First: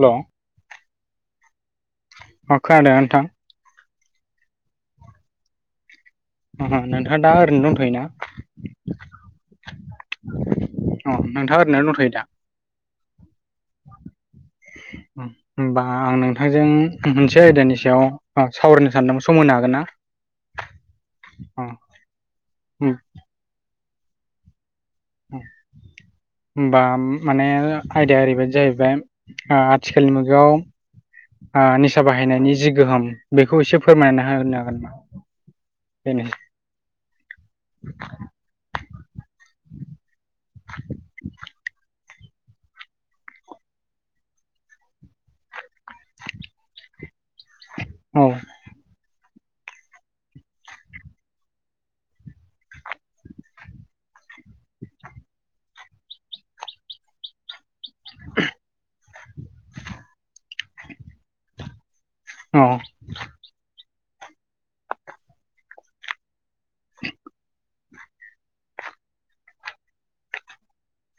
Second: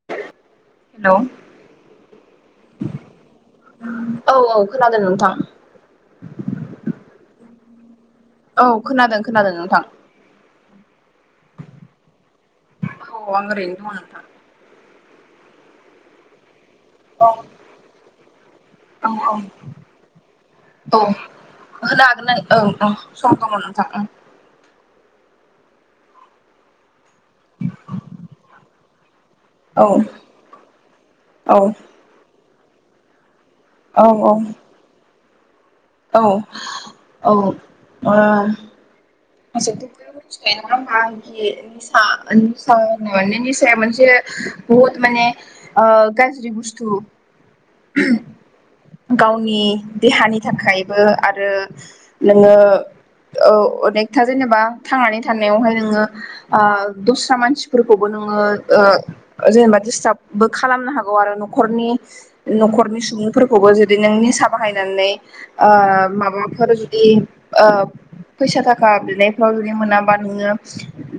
हेल' अ हेल' औ खोनादोंना नोंथां? औ औ खोनादों नोंथां। नोंथाङा दा ओरैनो दथ'योना? औ खोनादों खोनादों नोंथां। नोंथाङ ओरैनो दंथ'यो दा? अ आं ओरैनो दङ नोंथां। होमबा आं नोंथांजों औ मोनसे आयदानि सायाव सावरायनो सानदोंमोन सम औ होनो हागोन ना? औ अ उम होनो हागोन औ औ उम सम दङ नोंथां ओं। होनबा माने आयदाया ओरैबायदि जाहैबाय ओं। आथिखालनि औ मुगायाव निसा बाहायनायनि जि गोहोम बेखौ एसे औ फोरमायना होनो हागोन नामा? बेनो औ औ ओ जोंथ बेखौ मिथिखायो नङा होमबा आनखि निसा होन माने निसाया मोनसे बहुत माने ओ गाज्रि बस्थु औ गावनि देहानि थाखायबो आरो नोङो अनेक दा जेनेबा थांनानै थानायावहाय नोङो दस्रा मानसि फोरखौबो नोङो जेनेबा दिस्टार्बबो खालामनो हागौ आरो न'खरनि औ न'खरनि सुबुंफोरखौबो जुदि नों निसा बाहायनानै माबा फोर जुदि फैसा थाखा बिनायफ्राव जुदि मोनाबा नोङो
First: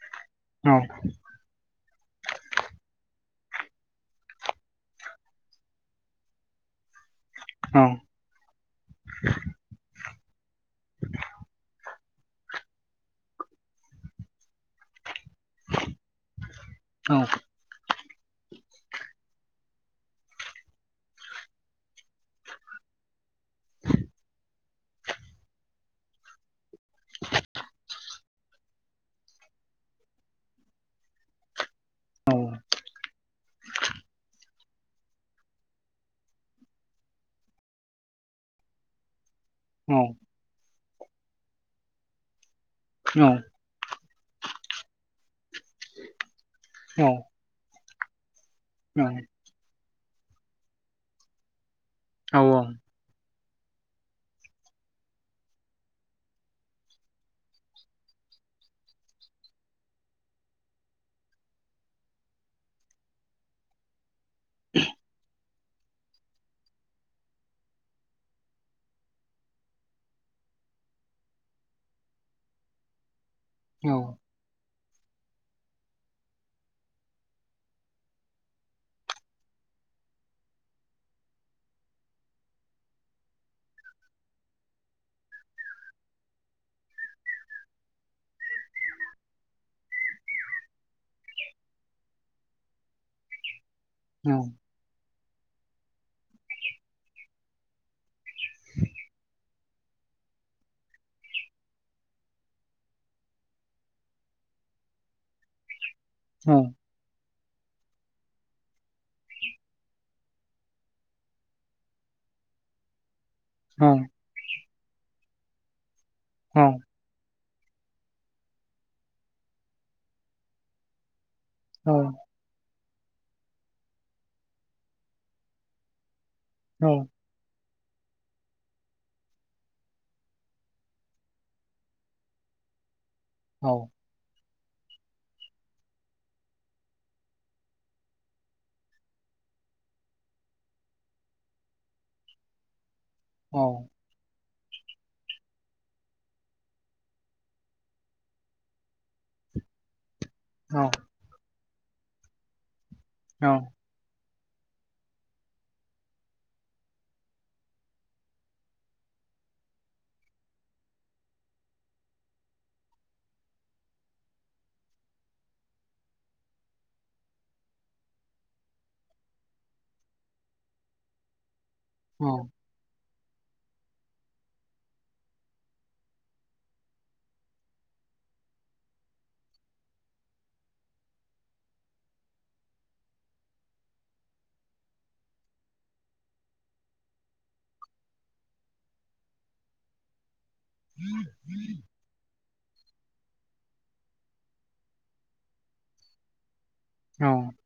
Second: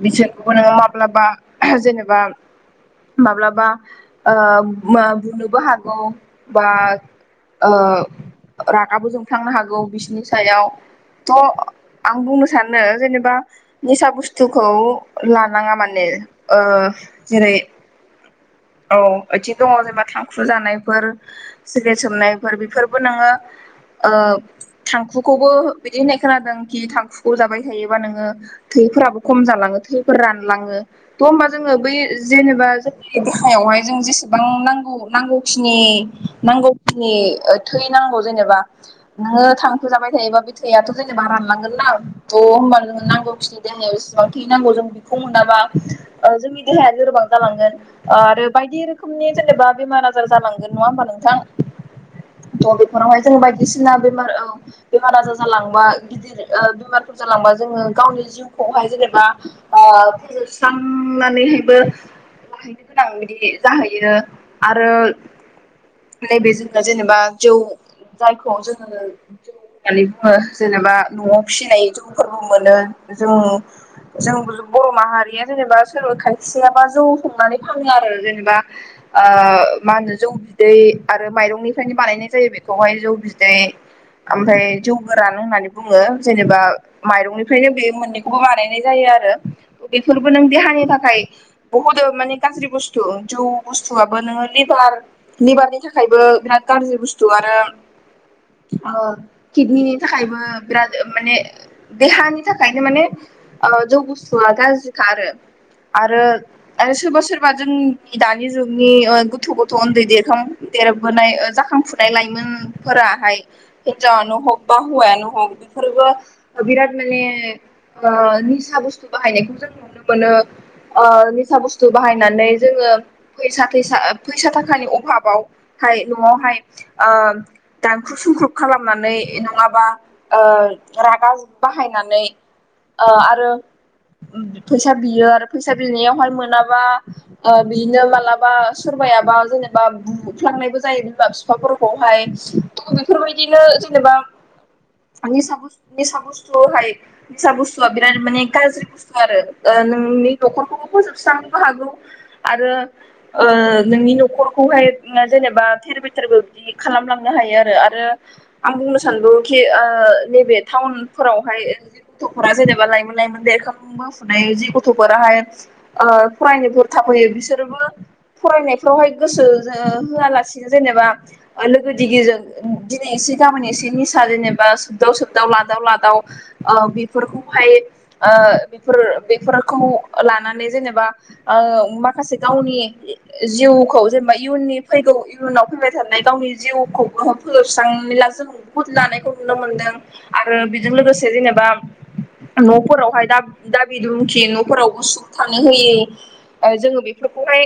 बिसोर खौबो औ नोङो माब्लाबा जेनेबा माब्लाबा बुनोबो हागौ बा औ रागाबो जोंफ्लांनो हागौ बिसनि सायाव थ' आं बुंनो सानो जेनेबा निसा बुस्थुखौ लानाङा माने ओ औ जेरै औ ओइथिं दङ जेनेबा थांखु जानायफोर सिग्रेद सोबनायफोर बेफोरबो नोङो ओ थांखुखौबो बिदि होननाय खोनादों। खि थांखुखौ जाबाय थायोबा नोङो थैफोराबो खम जालाङो थैफोर रानलाङो थ' होनबा जों ङो बै जेनेबा जोंनि देहायावहाय जोंनो जेसेबां नांगौ नांगौखिनि ओ थै नांगौ जेने एबा नोङो थांखु औ जाबाय थायोबा बे थैआथ' जेनेबा रानलांगोन ना थ' होनोमबा नो नांगौखिनि देहायाव एसे बां थैनांगौ जों बेखौ मोनाबा जोंनि देहाया औ लोरबां जालांगोन ओ आरो बायदि रोखोमनि जेनेबा बेमार आजार जालांगोन नङा होमबा नोंथां थ' बेफोरावहाय जों बायदिसिना बेमार बेमार आजार जालांबा गिदिर बेमारफोर जालांबा जोङो गावनि जिउखौहाय जेनेबा ओ फोजोबस्रांनानैहायबो गोनां बिदि जाहैयो आरो नैबे जों दा जेनेबा जौ जायखौ जोङो जौ होननानै बुङो जेनेबा नआव फिसिनाय जौफोरबो मोनो जों जों बर' माहारिया जेनेबा सोरबा खायसेयाबा जौ संनानै फानो आरो जेनेबा ओ मा होनो जौ बिदै आरो माइरंनिफ्रायनो बानायनाय जायो बे खौहाय जौ बिदै आमफाय जौ गोरान होननानै बुङो जेनेबा माइरंनिफ्रायनो बे मोननैखौबो बानायनाय जायो। आरो बेफोरबो नों देहानि थाखाय बहुद माने गाज्रि बुस्थु जौ बुस्थुआबो नोङो लिबार लिबारनि थाखायबो बिराद गाज्रि बुस्थु आरो किडनिनि थाखायबो बिराद माने देहानि थाखायनो माने ओ जौ बुस्थुआ गाज्रिखा आरो आरो आरो सोरबा सोरबा जों दानि जुगनि गथ' गथ' उन्दै देरखां देरबोनाय ओ जाखांफुनाय लाइमोन। उम फोराहाय हिनजावानो हग बा हौवायानो हग बेफोरबो बिराद माने निसा बुस्थु बाहायनायखौ जों नुनो मोनो ओ निसा बुस्थु बाहाय जोङो फैसा थैसा फैसा थाखानि अभाबावहाय न'आवहाय औ दान ख्रुब सुख्रुब खालामनानै नङाबा रागा बाहायनानै ओ आरो औ औ फैसा बियो आरो फैसा बिनायावहाय मोनाबा बिनो मालाबा सोरबायायााबा जेनेबा बुफ्लांनायबो जायो बिमा बिफाफोरखौहाय थ बेफोरबायदिनो औ जेनेबा [inaudible] निसा बुस्थु निसा बुस्थुहाय निसा बुस्थुआ बिराद माने गाज्रि बुस्थु आरो ओ नोंनि औ न'खरखौबो फोजोबस्रांनोबो हागौ आरो ओ औ नोंनि न'खर खौहाय जेनेबा थेर बेथेरबो बिदि खालामलांनो हायो आरो आरो आं बुंनो सानदों खि ओ नैबे टाउन फोरावहाय गथ'फोरा जेनेबा लाइमोन लाइमोन देरखां बोफुनाय जि गथ'फोराहाय फरायनोफोर थाफैयो बिसोरबो फरायनायफ्रावहाय गोसो होआलासिनो जेनेबा लोगो दिगिजों दिनै एसे गाबोन एसे निसा थारैनो जेनेबा सोबदाव सोबदाव लादाव लादाव ओ बेफोरखौहाय ओ बेफोर बेफोरखौ लानानै जेनेबा ओ माखासे गावनि जिउखौ जेनेबा इयुननि फैगौ इयुनाव फैबाय थानाय गावनि जिउखौ फोजोबस्रांनोब्ला जों बुहुद लानायखौ नुनो मोनदों। आरो बेजों लोगोसे जेनेबा न'फोराव ओमफाय दा दाबि दुमखि न'फोरावबो सुख थानो होयि ओ जोङो औ बेफोरखौहाय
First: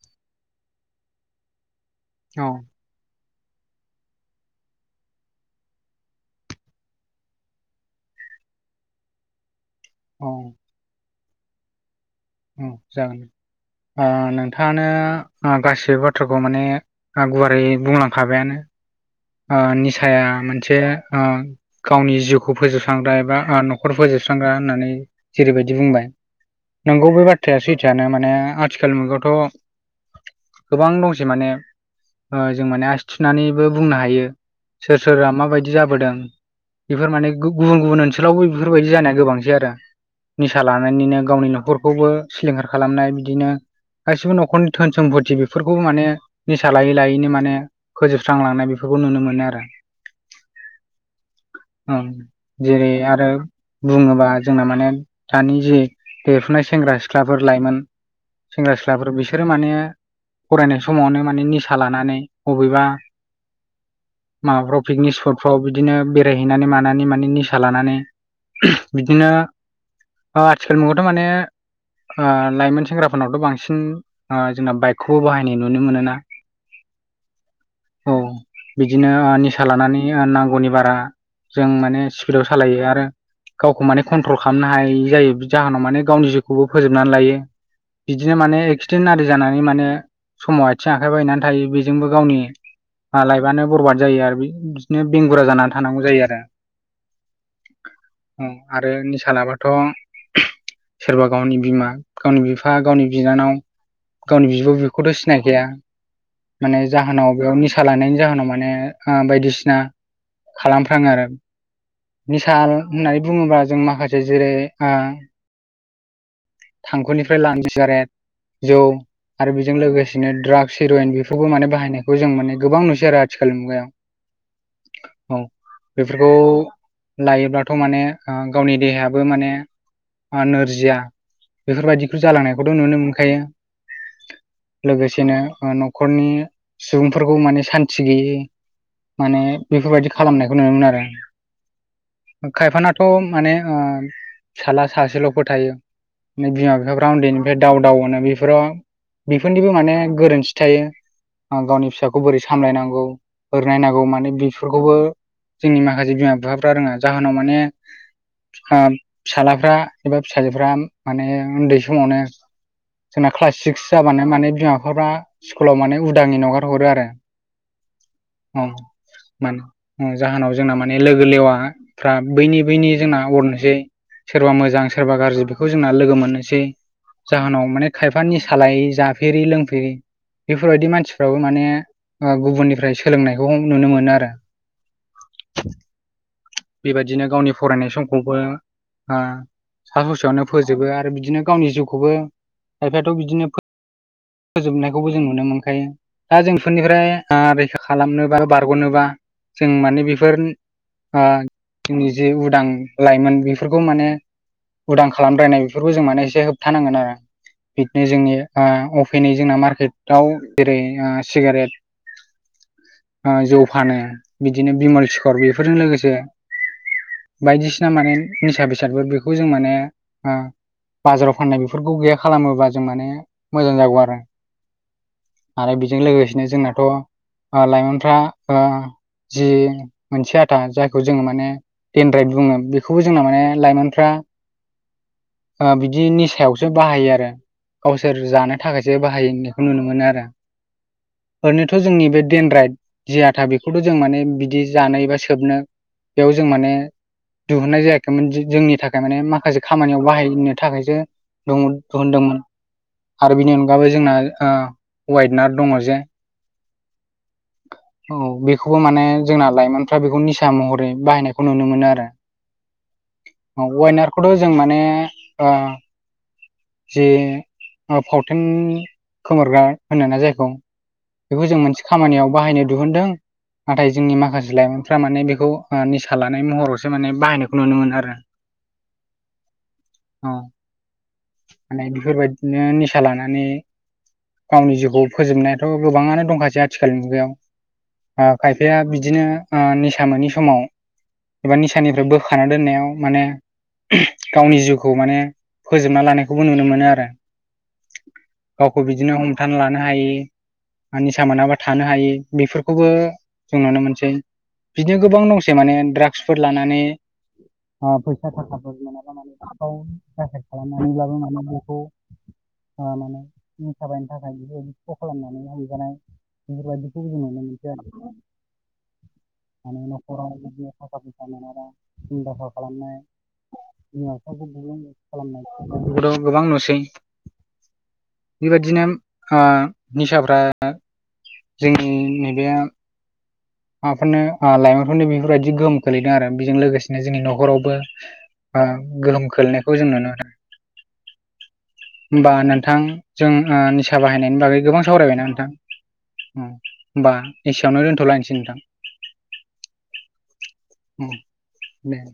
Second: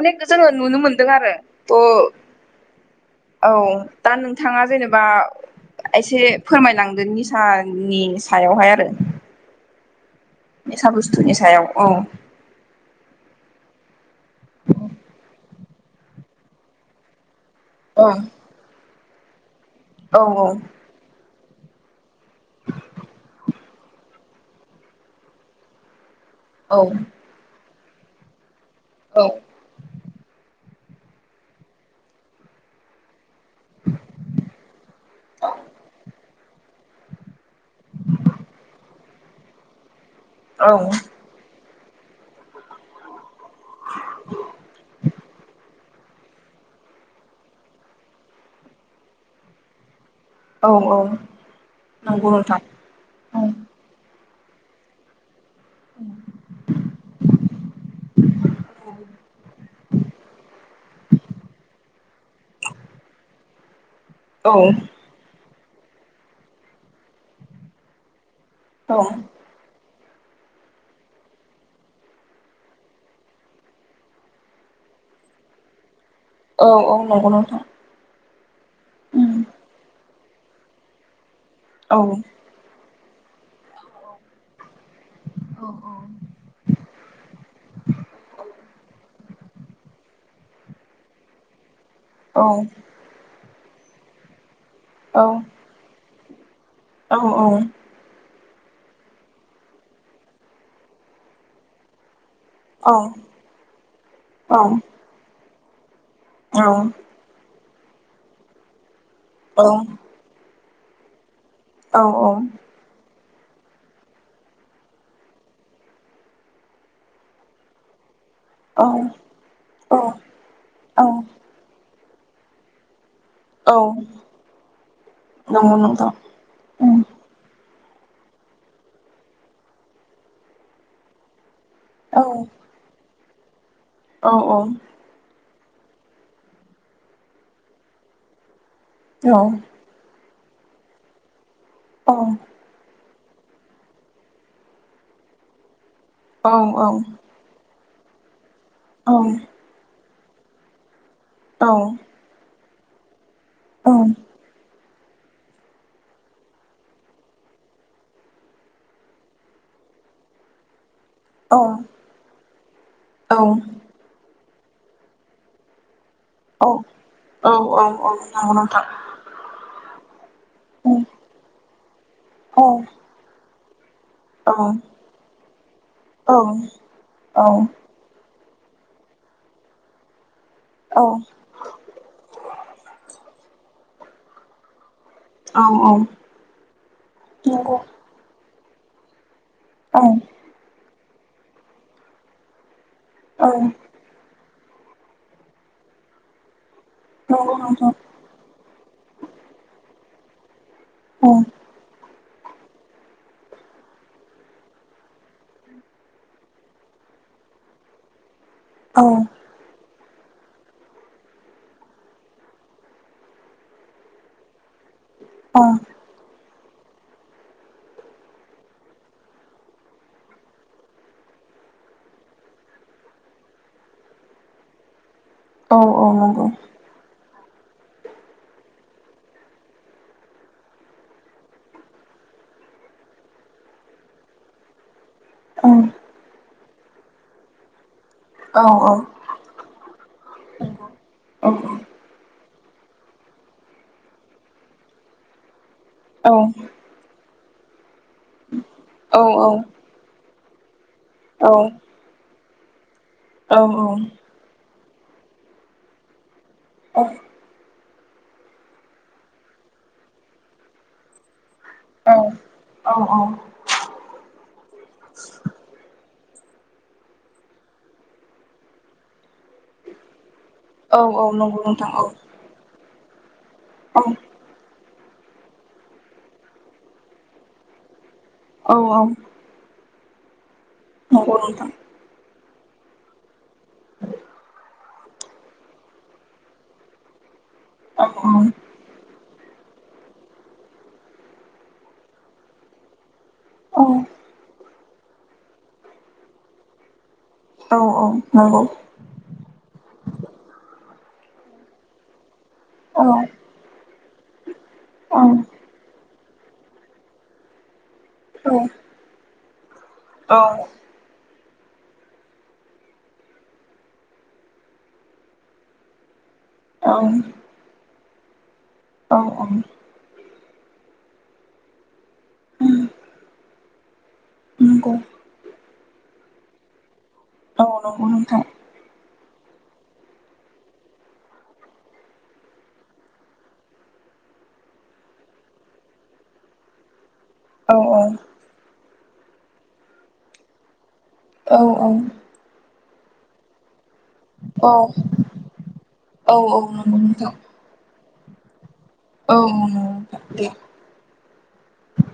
अनेक जोङो नुनो मोनदों आरो। थ' औ औ दा नोंथाङा जेनेबा एसे फोरमायलांदो निसानि सायावहाय आरो। औ निसा बुस्थुनि सायाव औ औ जागोन। ओ नोंथाङानो ओ गासिबो बाथ्राखौ माने ओ गुवार यै औ बुंलांखाबायानो ओ औ निसाया मोनसे ओ गावनि जिउखौ फोजोबस्रांग्रा एबा ओ न'खर फोजोबस्रांग्रा होननानै जेरैबायदि बुंबाय औ नोंगौ बे बाथ्राया सैथआनो माने आथिखाल औ मुगायावथ' गोबां दंसै माने जों माने आसि थुनानै बुंनो हायो सोर सोरा माबायदि जाबोदों। बेफोर माने गुबुन गुबुन ओनसोलावबो बेफोरबायदि जानाया गोबांसै आरो निसा औ लानानैनिनो गावनि न'खरखौबो सिलिंखार खालामनाय बिदिनो, गासिबो न'खरनि धोन सम्फति बेफोरखौ खौबो माने निसा लायै लायैनो माने फोजोबस्रांलांनाय बेफोरखौ नुनो मोनो आरो। औ औ ओं नंगौ नोंथां जेरै आरो औ बुङोबा जोंना माने दानि जे देरफुनाय सेंग्रा-सिख्लाफोर लाइमोन सेंग्रा-सिख्लाफोर बिसोरो माने फरायनाय समावनो माने निसा लानानै बबेबा औ माबाफ्राव पिकनिक स्पटफ्राव बिदिनो बेरायहैनानै मानानै माने निसा लानानै औ बिदिनो आथिखाल मुगायावथ' माने ओ लाइमोन सेंग्राफोरनावथ' बांसिन ओ जोंना बाइकखौबो बाहायनाय नुनो मोनोना औ औ नंगौ नोंथां। औ बिदिनो ओ निसा लानानै ओ नांगौनि बारा जों औ माने स्पिडआव सालायो आरो गावखौ माने कन्ट्रल खामनो हायि जायो औ जाहोनाव माने औ गावनि जिउखौबो फोजोबनानै लायो बिदिनो माने एक्सिडेन्ट आरि जानानै माने समाव आथिं आखाइ बायनानै थायो बेजोंबो गावनि औ लाइबानो बरबाद जायो आरो बिदिनो बेंगुरा जानानै थानांगौ जायो आरो औ औ औ आरो निसा लाबाथ' सोरबा गावनि बिमा गावनि बिफा गावनि बिनानाव गावनि बिब' बिखौथ' सिनायखाया माने जाहोनाव बेयाव निसा लानायनि जाहोनाव माने ओ बायदिसिना खालामफ्राङो आरो निसा होननाय बुङोब्ला जों माखासे जेरै थांखुनिफ्राय [unintelligible] जौ आरो बिजों लोगोसेनो द्राग्स हिर'येन बेफोरबो माने बाहायनायखौ जों माने गोबां नुसै आरो आथि थिखाल औ मुगायाव औ नंगौ नोंथां बेफोरखौ लायोब्ला थ' माने ओ गावनि देहायाबो माने ओ नोरजिया औ बेफोरबायदिखौ जालांनायखौथ' नुनो मोनखायो लोगोसेनो ओ न'खरनि सुबुंफोरखौ माने सान्थि गैयै औ माने बेफोरबायदि खालामनाय नुनो मोनो आरो औ औ खायफाना थ' माने ओ फिसाला सासेल'फोर थायो औ बिमा-बिफाफ्रा उन्दैनिफ्राय दाव दाव अनो बेफोराव बेफोरनिबो माने गोरोन्थि थायो ओ गावनि फिसाखौ बोरै सा सामलायनांगौ बोरै नायनांगौ माने बिफोरखौबो। जोंनि माखासे बिमा बिफाफ्रा रोङा जाहोनाव माने। ओ फिसालाफ्रा एबा फिसाजोफ्रा माने उन्दै समावनो जोंना औ क्लास सिक्स जाबानो माने। बिमा बिफाफ्रा स्कुलाव माने उदांङैनो हगार हरो आरो। औ नंगौ नोथां। मान जाहोनाव जोंना माने लोगो लेवा फ्रा बैनि बैनि जोंना अरनोसै। सोरबा मोजां सोरबा गाज्रि बेखौ जोंना लोगो मोननोसै जाहोनाव माने खायफा। निसा लायि जाफेरि लोंफेरि। बेफोरबायदि औ मानसिफ्राबो माने ओ गुबुननिफ्राय सोलोंनायखौ नुनो मोनो आरो। औ बेबायदिनो गावनि फरायनाय समखौबो ओ सा ससेयावनो फोजोबो आरो बिदि। बिदिनो गावनि जिउखौबो खायफायाथ' बिदिनो फो। फोजोबनायखौबो जों नुनो मोनखायो दा जों। बे फोरनिफ्राय औ नंगौ रैखा नोंथां खालामनोबा बारग'नोबा जों माने बेफोर ओ जोंनि जे उदां लाइमोन बेफोरखौ माने। उदां खालामद्रायनाय बेफोरखौ जों माने एसे होबथानांगोन आरो बिदिनो जोंनि ओ। फैनाय जोंना मार्केटाव जेरै ओ सिगारेट। ओ जौ फानो बिदिनो बिमल सिखर बिफोरजों लोगोसे। बायदिसिना माने निसा बेसादफोर बेखौ जों माने ओ। बाजाराव फाननाय बेफोरखौ गैया खालामोबा जों माने मोजां जागौ आरो। आरो बेजों लोगोसेनो औ जोंनाथ' ओ लाइमोनफ्रा ओ। जि मोनसे आथा जायखौ जोङो माने देनद्राइट बुङो बेखौबो जोंना माने लाइमोनफ्रा। ओ औ बिदि निसायावसो बाहायो आरो। गावसोर जानो थाखायसो औ बाहायनायखौ नुनो मोनो आरो औ ओरैनोथ' औ जोंनि बे। देन राइड जि आथा बेखौथ' जों माने बिदि जानोबा सोबनो बेयाव जों नंगौ माने। दिहुननाय जायाखैमोन जोंनि थाखाय माने औ माखासे खामानियाव बाहायनो थाखायसो। औ दुहोनदोंमोन। आरो बिनि नंगौ अनगायै जोंना नोंथां औ ओ वाइडनार दङ जे। अह। औ बेखौबो माने जोंना लाइमोनफ्रा बेखौ निसा महरै बाहायनायखौ नुनो मोनो आरो। औ औ। खौथ' जों माने ओ। जे फावथेन खोमोरग्रा होनो ना जायखौ। औ बेखौ जों नंगौ मोनसे नोंथां औ खामानियाव बाहायनो दिहुनदों नाथाय जोंनि माखासे लाइमोन। फोरा माने बेखौ ओ निसा लानाय महरावसो माने बाहायनायखौ नुनो मोनो आरो। औ औ। औ। नंगौ नोंथां। बिदिनो निसा लानानै। गावनि जिउखौ फोजोबनायाथ' गोबाङानो दंखासै आथिखालनि मुगायाव। औ ओ खायफाया बिदिनो ओ निसा मोनि समाव। एबा निसानिफ्राय बोखा दोननायाव माने औ गावनि जिउखौ माने फोज फोजोबना लानायखौबो नुनो मोनो आरो औ औ नंगौ गावखौ बिदिनो हमथा लानो हायि। बा निसा मोनाबा थानो हायो बेफोरखौबो औ जों नुनो मोनसै। बिदिनो औ गोबां दंसै माने द्राग्सफोर लानानै। ओ फैसा थाखाफोर मोनाबा नखरफोराव। औ। [unintelligible] नखरखौ। ओ माने निखा बायनो थाखाय बेफोरबायदि फ' खालामनानै हमजानाय। औ बेफोरबायदिखौबो जों नुनो मोनसै आरो। औ [unintelligible] दाखाल खालामनाय नंगौ [unintelligible] गोबां नुसै औ नंगौ नोंथां बेबायदिनो ओ निसाफ्रा जोंनि नैबे माबाफोरनो लाइमोनफोरनो बेफोरबायदि गोहोम खोलैदों आरो बेजों लोगोसेनो जोंनि औ न'खरावबो ओ गोहोम खोलैनायखौ जों नुनो मोनो औ होमबा नोंथां जों ओ निसा फसा बाहायनायनि बागै औ गोबां सावरायबायना नोंथां औ औ नंगौ नोंथां औ होनोमबा एसेयावनो दोन्थ'लायनोसै नोंथां। औ दे औ दे।